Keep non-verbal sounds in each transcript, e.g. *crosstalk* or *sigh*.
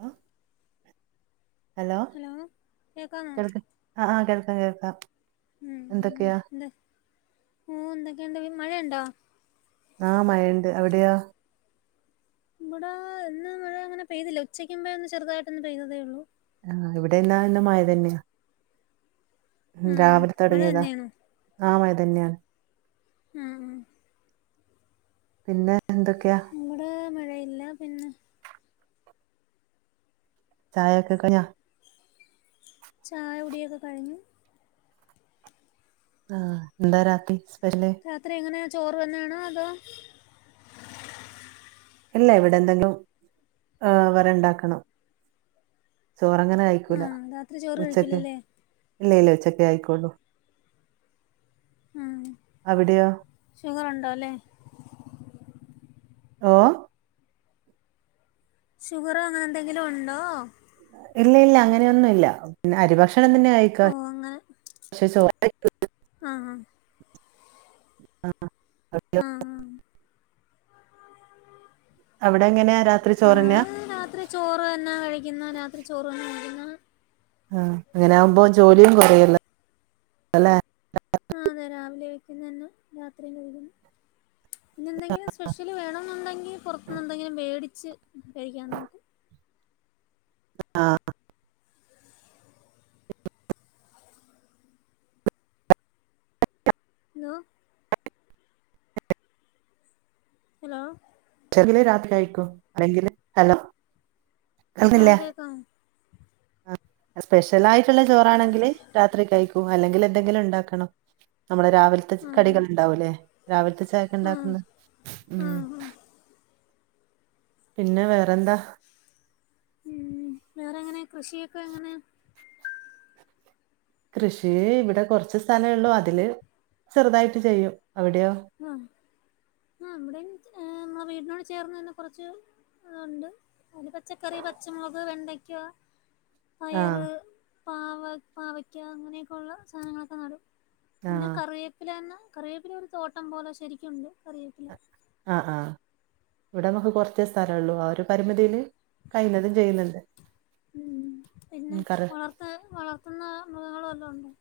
Hello hello കേക്കാമോ കേൾക് ആഹ് ആഹ് കേൾക്കാം കേൾക്കാം എന്തൊക്കെയാ ഓഹ് എന്തൊക്കെയുണ്ട് പിന് മഴയൊണ്ടോ? ആ മഴയൊണ്ട് അവിടെയാ ഇവിടാ ഇന്ന് മഴ അങ്ങനെ പെയ്തില്ലംഉച്ചയ്ക്കു മുമ്പേ ഒന്ന് ചെറുതായിട്ടൊന്ന് പെയ്തതേ ഒള്ളൂ. ആ ഇവിടെല്ലാം ഇന്ന് മഴ തന്നെയാ. ഉം രാവിലെ മഴ തൊടങ്ങിയതാ. തന്നെയാണോ ആ മഴ തന്നെയാണ്. മ് ഉം പിന്നേ എന്തൊക്കെയാ? ഇവ്ടാ മഴയില്ല പിന്നെ ചായയൊക്കെ കഴിഞ്ഞാ? ചായ കുടിയൊക്കെ കഴിഞ്ഞു. ആ എന്താ രാത്രി സ്പെഷ്യല്? രാത്രി എങ്ങനെയാ ചോറ് തന്നെയാണോ അതോ അല്ല ഇവ്ടെ എന്തെങ്കിലും വേറെ ഇണ്ടാക്കണം. ചോറങ്ങനെ ആ കഴിക്കൂല രാത്രി ചോറ് ഉച്ചയ്ക്ക്. കഴിക്കില്ലല്ലേ ഇല്ല ഇല്ല ഉച്ചയ്ക്കെ കഴിയ്ക്കൂള്ളൂ അവിടെയോ ഷുഗർ ഒണ്ടോ അല്ലേ. ഓഹ് ഷുഗറോ അങ്ങനെ എന്തെങ്കിലും ഒണ്ടോ? ഇല്ലില്ല അങ്ങനെയൊന്നും ഇല്ല പിന്നെ അരിഭക്ഷണം തന്നെ ആയി ഓ അങ്ങനെ ആ ആ *unintelligible* ആഹ് ആഹ് അവിടെ എങ്ങനെയാ ര ങ്ങ രാത്രി ചോറ് തന്നാ കഴിക്കുന്ന രാത്രി ചോറ് തന്ന കഴിക്കുന്ന. ആ അങ്ങനെ ആകുമ്പോ ജോലിയും കൊറയല്ലോ അല്ലെ. ആഹ് അതെ രാവിലെ വെക്കുന്ന തന്നെ രാത്രി കഴിക്കും പിന്നെ എന്തെങ്കിലും സ്പെഷ്യല് വേണം എന്നുണ്ടെങ്കിൽ പുറത്തുനിന്ന് എന്തെങ്കിലും മേടിച്ച് കൈക്കാൻ നോക്കും. ആഹ് ഹലോ. *inaudible* ഹലോ. *unintelligible* രാത്രി കയ്ക്കൂ അല്ലെങ്കില്. ആഹ് *unintelligible* കേക്കാമോ ആ സ്പെഷ്യൽ ആയിട്ടുള്ള ചോറാണെങ്കിൽ രാത്രി കഴിക്കൂം അല്ലെങ്കിൽ എന്തെങ്കിലും ഉണ്ടാകണം. നമ്മളെ രാവിലത്തെ ആഹ് കടികൾ ഉണ്ടാവൂല്ലേ രാവിലത്തെ ചായക്കെ ആഹ് ഉണ്ടാക്കുബോ ഉം. ആഹ് ആഹ് പിന്നെ വേറെന്താ. ഉം വേറെ എങ്ങനെ കൃഷിയൊക്കെ എങ്ങനെ. കൃഷി ഇവിടെ കുറച്ച് സ്ഥലെ ഉള്ളൂ അതില് ചെറുതായിട്ട് ചെയ്യും അവിടെയോ. ആ ആ ഇവിടെയും നമ്മ വീടിനോട് ചേർന്ന് തന്നെ കുറച്ച്. ആണ്ട് അത് പച്ചക്കറി പച്ചമുക് വെണ്ടയ്ക്ക. ആഹ് പയറ് പാവക് പാവയ്ക്ക അങ്ങനെയൊക്കെയുള്ള സാധനങ്ങളൊക്കെ നടും. പിന്നെ ആഹ് കറിയേപ്പില എന്ന കറവേപ്പില ഒരു തോട്ടം പോലെ ശരിക്കുംണ്ട് കറിയേപ്പില. ആഹ് ആഹ് ഇവിടെ നമുക്ക് കുറച് സ്ഥലൊള്ളൂ ആ ഒരു പരിമിതില് കഴിയ്ണതും ചെയ്ണ്ട്. ഉം പിന്നെ വളർത് വളർത്തുന്ന മൃഗങ്ങള് വല്ലതും ഉണ്ടോ?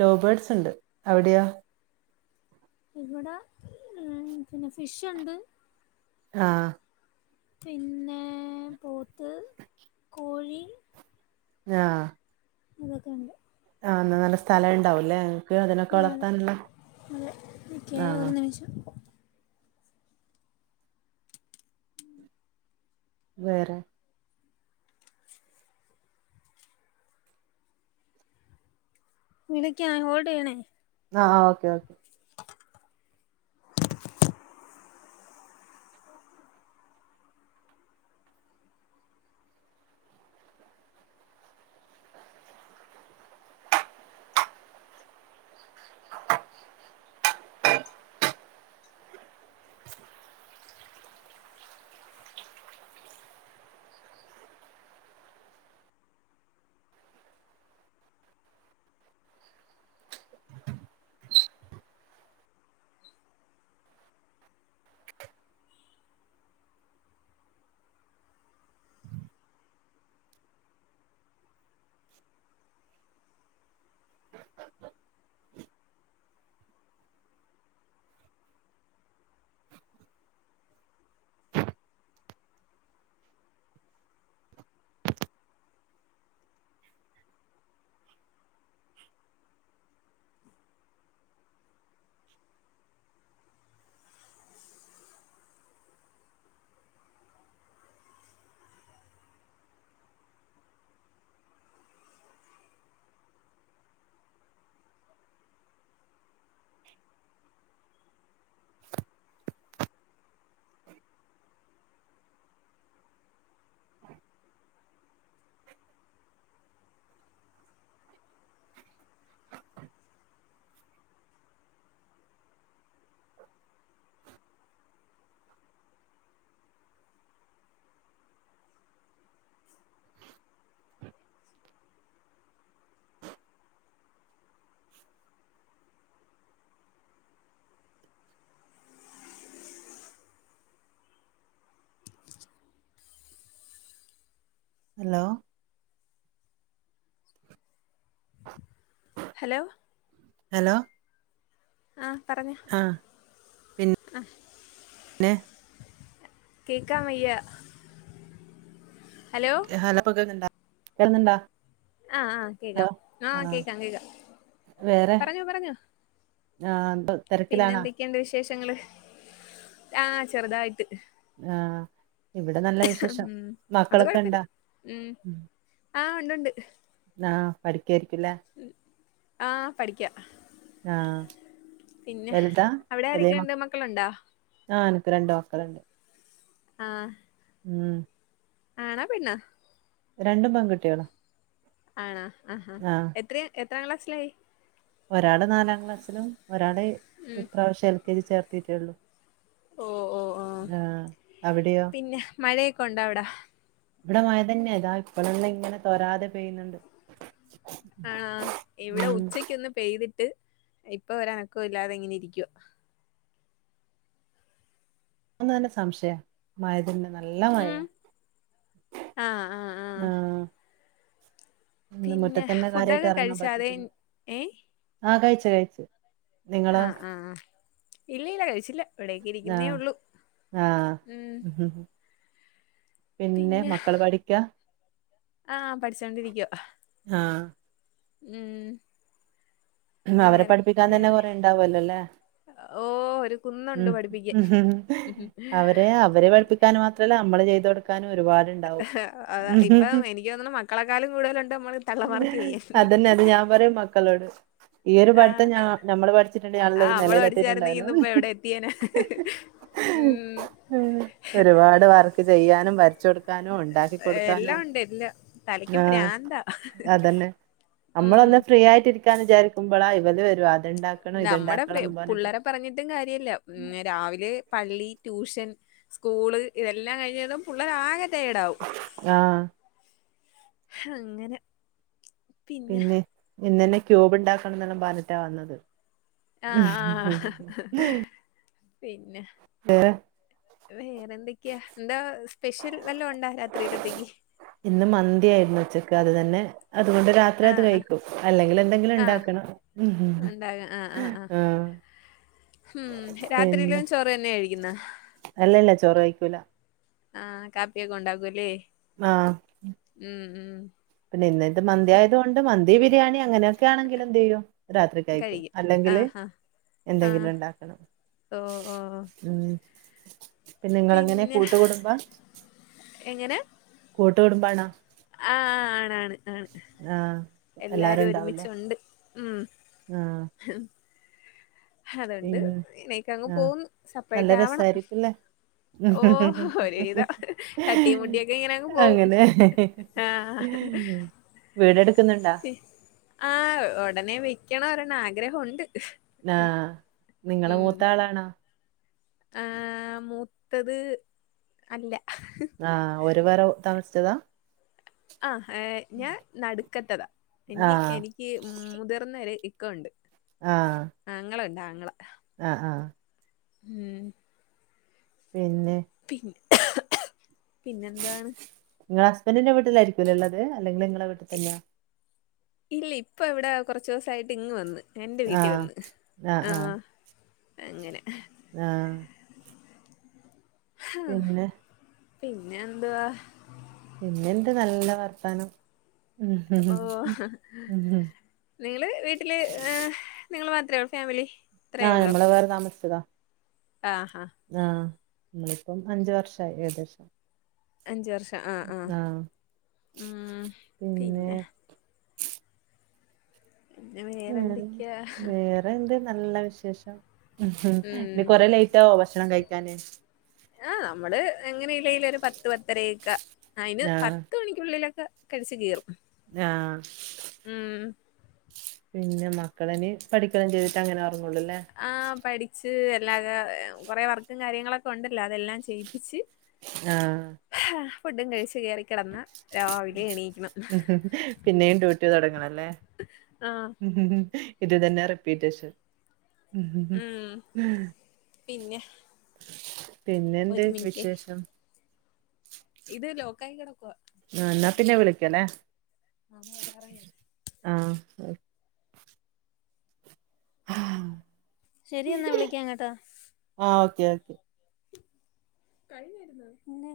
ലൗ ബേർഡ്സ് ഉണ്ട് അവിടെയോ? ഇവിടെ ഉം പിന്നെ ഫിഷുണ്ട്. ആഹ. പിന്നേ പോത്ത് കോഴി. ആഹ. അതൊക്കെണ്ട്. ആഹ നല്ല സ്ഥലം ഉണ്ടാവുംല്ലേ ക്ക് അതിനൊക്കെ ആ അതെ വളർത്താനുള്ള. അതെ ഓക്കെ ആഹ് ഒരു നിമിഷം. വേറെ. വിളിക്കാം ഹോൾഡ് ചെയ്യണേ. ആ okay okay. Hello. Hello. Hello. ആഹ പറഞ്ഞോ. ആ. ആ ഹ് പിന്നേ. കേക്കാംവെയ്യ. ഹലോ പ്പ കേക്ക്ന്ന്ണ്ടാ കേക്കുന്നുണ്ടാ. ആഹ ആഹ കേക്കാം ആഹ് കേക്കാം കേക്കാം പറഞ്ഞോ പറഞ്ഞോ. ആൻണ്ട്. പിന്നെ എന്തൊക്കെയണ്ട് വിശേഷങ്ങള് ആ ചെറുതായിട്ട്. ആഹ് ഇവിടെ നല്ലവിശേഷം ഉം അത് കൊഴപ്പില്ല മക്കളൊക്കെണ്ടാ. ഉം ആഹ്.. ഉണ്ട് ണ്ട്. ആഹ് പഠിക്കായിരിക്കുല്ലേ? ആഹ് പഠിക്കാ. ആ പിന്നെ, വലുതാ അവിടെ ആരെക്കെണ്ട് മക്കളുണ്ടാ. ആഹ് അൻക്ക് രണ്ട് മക്കളുണ്ട്. ആഹ്. ഉം ആണോ പെണ്ണോ. രണ്ടും പെൺകുട്ടൃളാ. ആണോ അഹാ എത്രയാ എത്രാം ക്ലാസ്സിലായി. ഒരാള് നാലാം ക്ലാസിലും ഒരാള് ഇപ്രാവശ്യം എൽ. കെ. ജി. ചേർത്തീട്ടെള്ളൂ. ഓ, ഓ, ആഹ്. അവിടെയോ പിന്നെ മഴയൊക്കെണ്ടാ അവ്ടാ. ഇവടെ മയതന്നെ താ ഇപ്പളെല്ലാം ങ്ങനെതേരാതെ പെയ്യുന്നുണ്ട്. ആഹാ ഇവിടെ ഉം ഉച്ചെക്കെന്ന് പെയ്തിട്ട് ഇപ്പൊരനക്കെല്ലാതെ ങ്ങനെരിക്കാ. ക്കും തന്നെ സംഷെയാ മയതിന്നെ നല്ലമയാ. ഉം ആഹ് ആഹ് ആഹ്. ന്ന് പിന്നെ മുറ്റതന്നെ കാര്യയിട്ട് ഫുഡൊക്കെ എറങ്ങാൻ കഴിച്ചാ അതേ പറ്റീട്ടില്ല ഏ ആഹ്, കഴിച്ച്, കഴിച്ച്. ആഹ് ആഹ് ആ ഇല്ല ല്ല കഴിച്ചില്ല ആഹ് ഇവിടേക്കിരിക്കുന്നേള്ളൂ. ആഹ്. ഉം പിന്നെ മക്കള് പഠിക്കാ. ആഹ്, പഠിച്ചോണ്ടിരിക്കാ. ആഹ്. ഉം. പിന്നെ അവരെ വേറെ പഠിപ്പിക്കാൻ തന്നെ വേറെ കൊറേണ്ടാവല്ലോ ല്ലെ. ഓ ഒരു കുന്നുണ്ട് ഉം പഠിപ്പിക്കാൻ അവരെ അവരെ പഠിപ്പിക്കാനുമാ തല് അമ്മള് ചെയ്തോട് ക്കാനും ഒരുപാട്ണ്ടാവും അതാ ഇപ്പം എനിക്ക് തോന്നുണു മക്കളെക്കാളും കൂടുതലുണ്ട് നമ്മള് തള്ളമാർക്ക് ചെയ്യാൻ അതെന്നെ ഞാൻ പറിം മക്കളോട്. ഈ ഒരു ആഹ് പഠ്ത്തം ഞാ ഞമ്മള് പഠിച്ചിട്ടുണ്ടെങ്കിൽ നല്ലൊരു ആഹ് നമ്മള് പഠിച്ചായിരുന്നെങ്കി നെലേലെത്തീട്ടുണ്ടായിരുന്നുന്ന് ഇന്നിപ്പോ എവിടെ എത്തിയേനെ ഉം ഒരുപാട് വർക്ക് ചെയ്യാനും വരച്ചൊടുക്കാനും ഉണ്ടാക്കി കൊടുക്കാനും. തലെക്ക് ആഹ് പ്രാന്താ. അതന്നെ ഉം നമ്മളൊന്ന് ഫ്രീ ആയിട്ടിരിക്കാന്ന് വിചാരിക്കുമ്പളാ ഇവര് വരും അത്ണ്ടാക്കെണം ഇത്ണ്ടാക്കണെന്നും പറഞ്ഞിട്ട്. ട്ടും കാര്യല്ലാ രാവിലെ പള്ളീ ട്യൂഷൻ. സ്കൂള് ഇതെല്ലാം കഴിഞ്ഞെതും പുള്ളേരാകെ. തേടാവും ആഹ് ഹങ്ങനെ. പിന്നെ, ഇന്നന്നെ ക്യൂബ് ണ്ടാക്കണം ന്നെല്ലാം പറഞിട്ടാ വന്നത്. ആഹ് ആ ഹ് ഹ് പിന്നെ. *unintelligible* വേറെന്തൊക്കെയാ എന്താ സ്പെഷ്യൽ വല്ലോംണ്ടാ രാത്രിയിലത്തേക്ക്? ഇന്ന് മന്തിയായിരുന്നു ഉച്ചെക്ക് അത് തന്നെ അതുകൊണ്ട് രാ ത്രത് ആഹ് ആഹ് കഴിക്കും, അല്ലെങ്കില് എന്തെങ്കിലും ആഹ് ണ്ടാക്കെണം ആഹ്. ഉം പിന്നെ രാത്രിയിലും ചോറ് തന്നെയാ കഴിക്കുന്നെ? അല്ലല്ല ചോറ് കയിക്കൂല. ആഹ് കാപ്പിയൊക്കെ ഉണ്ടാക്കൂല്ലെ. ആഹ് പിന്നെ ഇന്ന് ത് മന്തി ആയത് പിന്നെ കൊണ്ട് മന്തി ബിരിയാണി അങ്ങനെ. ക്കാണെങ്കില് എന്ത് ചെയ്യും രാത്രി കഴിക്കും കഴിയും അല്ലെങ്കില് ആഹ് ആഹ് എന്തെങ്കിലുണ്ടാക്കണം. ഓഹ് ഓഹ് ഒ *inaudible* നിങ്ങളെങ്ങനെ പിന്നെ, കൂട്ടുകുടുംബ എങ്ങനെ? കൂട്ടു കുടുംബാണോ? ആഹ് ആണ് ആണ് ആണ് ആഹ് എല്ലാരും ഒരുമിച്ചുണ്ട്. ഉം ആഹ്. *unintelligible* അതണ്ട് പിന്നെ ഇങ്ങനെ ക്കങ്ങ് ആഹ് പോവുന്നു. നല്ല സപ്പറേറ്റ് ആവണം. രസായിരിക്കുംല്ലേ ഓഹ് ഒരു വിധം, തട്ടിയും മുട്ടിയും ഒക്കെ ഇങ്ങനെ അങ്ങ് പോവും. അങ്ങനെ ആഹ് വീടെടുക്കുന്നുണ്ടാ? ആഹ് ഒടനെ വെക്കണം ഒരെണ്ണം ആഗ്രഹം ഉണ്ട്. ആഹ് നിങ്ങള് മൂത്ത ആളാണോ? ആഹ് മൂത്തത് അല്ല. ആഹ് ഓര് വേറെ താമസിച്ചതാ? ആഹ് ഏഹ് ഞാൻ നടുക്കത്തതാ. ഇനി ആഹ് എനിക്ക് മുതിർന്നര് ഇക്ക ഉണ്ട്. ആഹ്. ആങ്ങള ഉല്ല ആങ്ങള. ആഹ് ആഹ്. ഉം പിന്നെ? പി പിന്നെ എന്താണ്? ഇങ്ങള് ഹസ്ബന്റിന്റെ വീട്ടിലായിരിക്കുല്ലേള്ളത് അല്ലെങ്കില് ഇങ്ങള വീട്ടി തന്നെയാ. ഇല്ല ഇപ്പ ഇവിടെ കൊറ്ച്ച് ദിവസായിട്ട് ഇങ്ങ് വന്ന്. എന്റെ വീട്ടിൽ ആഹ് വന്ന്. ആഹ് അങ്ങനെ. ആഹ്. ആഹ് പിന്നെ പിന്നെ എന്താ? പിന്നെന്ത നല്ല വർത്തനം. ഓ നിങ്ങള് വീട്ടില് ഏ നിങ്ങൾ മാത്രേള്ളൂ ഫാമിലി. ആഹ് നമ്മള് വേറെ താമസ ആഹ് ആഹ് നമ്മളിപ്പം അഞ്ച് വർഷായി ഏകദേശം. അഞ്ച് വർഷം ആഹ് ആഹ് ഉം പിന്നെ. പിന്നെ ഉം വേറെ വേറെന്തൊക്കെയാ വേറെന്ത് നല്ല വിശേഷം ഉം ഇനി ഉം കൊറെ ലേറ്റ് ആവോ ഭക്ഷണം കഴിക്കാന്? ആഹ് നമ്മള് എങ്ങനെല്ലെലും ഒരു പത്ത് പത്തരയക്ക അയിന് ആഹ് പത്ത് മണിക്കുള്ളില കഴിച്ച് കേറും. ആഹ്. ഉം പിന്നെ മക്കളന് പഠിക്കല്ലും ചെയ്തിട്ട് അങ്ങനെ ഒർങ്ങൊള്ളുല്ലേ. ആഹ് പഠിച്ച് എല്ലാര കൊറെ വർക്കും കാര്യങ്ങളൊക്കെ ഉണ്ടല്ലോ അതെല്ലാം ചെയ്യിപ്പിച്ച്. ആഹ്. ഫുഡും കഴിച്ച് കേറി കെടന്ന് രാവിലെ എണീക്കണം. പിന്നെയും ട്യൂട്ടി തൊടങ്ങണല്ലേ. ആ ഉംഹ് ഇത് തന്നെ റിപ്പീറ്റേഷൻ. ഉം പിന്നെ പിന്നെന്ത് ഒരു മിനിറ്റെ വിശേഷം? ഇത് ലോക്കായി കെട ആഹ് എന്നാ പിന്നെ വിളിക്കല്ലേ. അമ്മ വരാറായി ആഹ് ആഹ്. ശരി എന്നാ വിളിക്കാം കേട്ടോ ആ ഓക്കെ കഴിഞ്ഞിരുന്ന പിന്നെ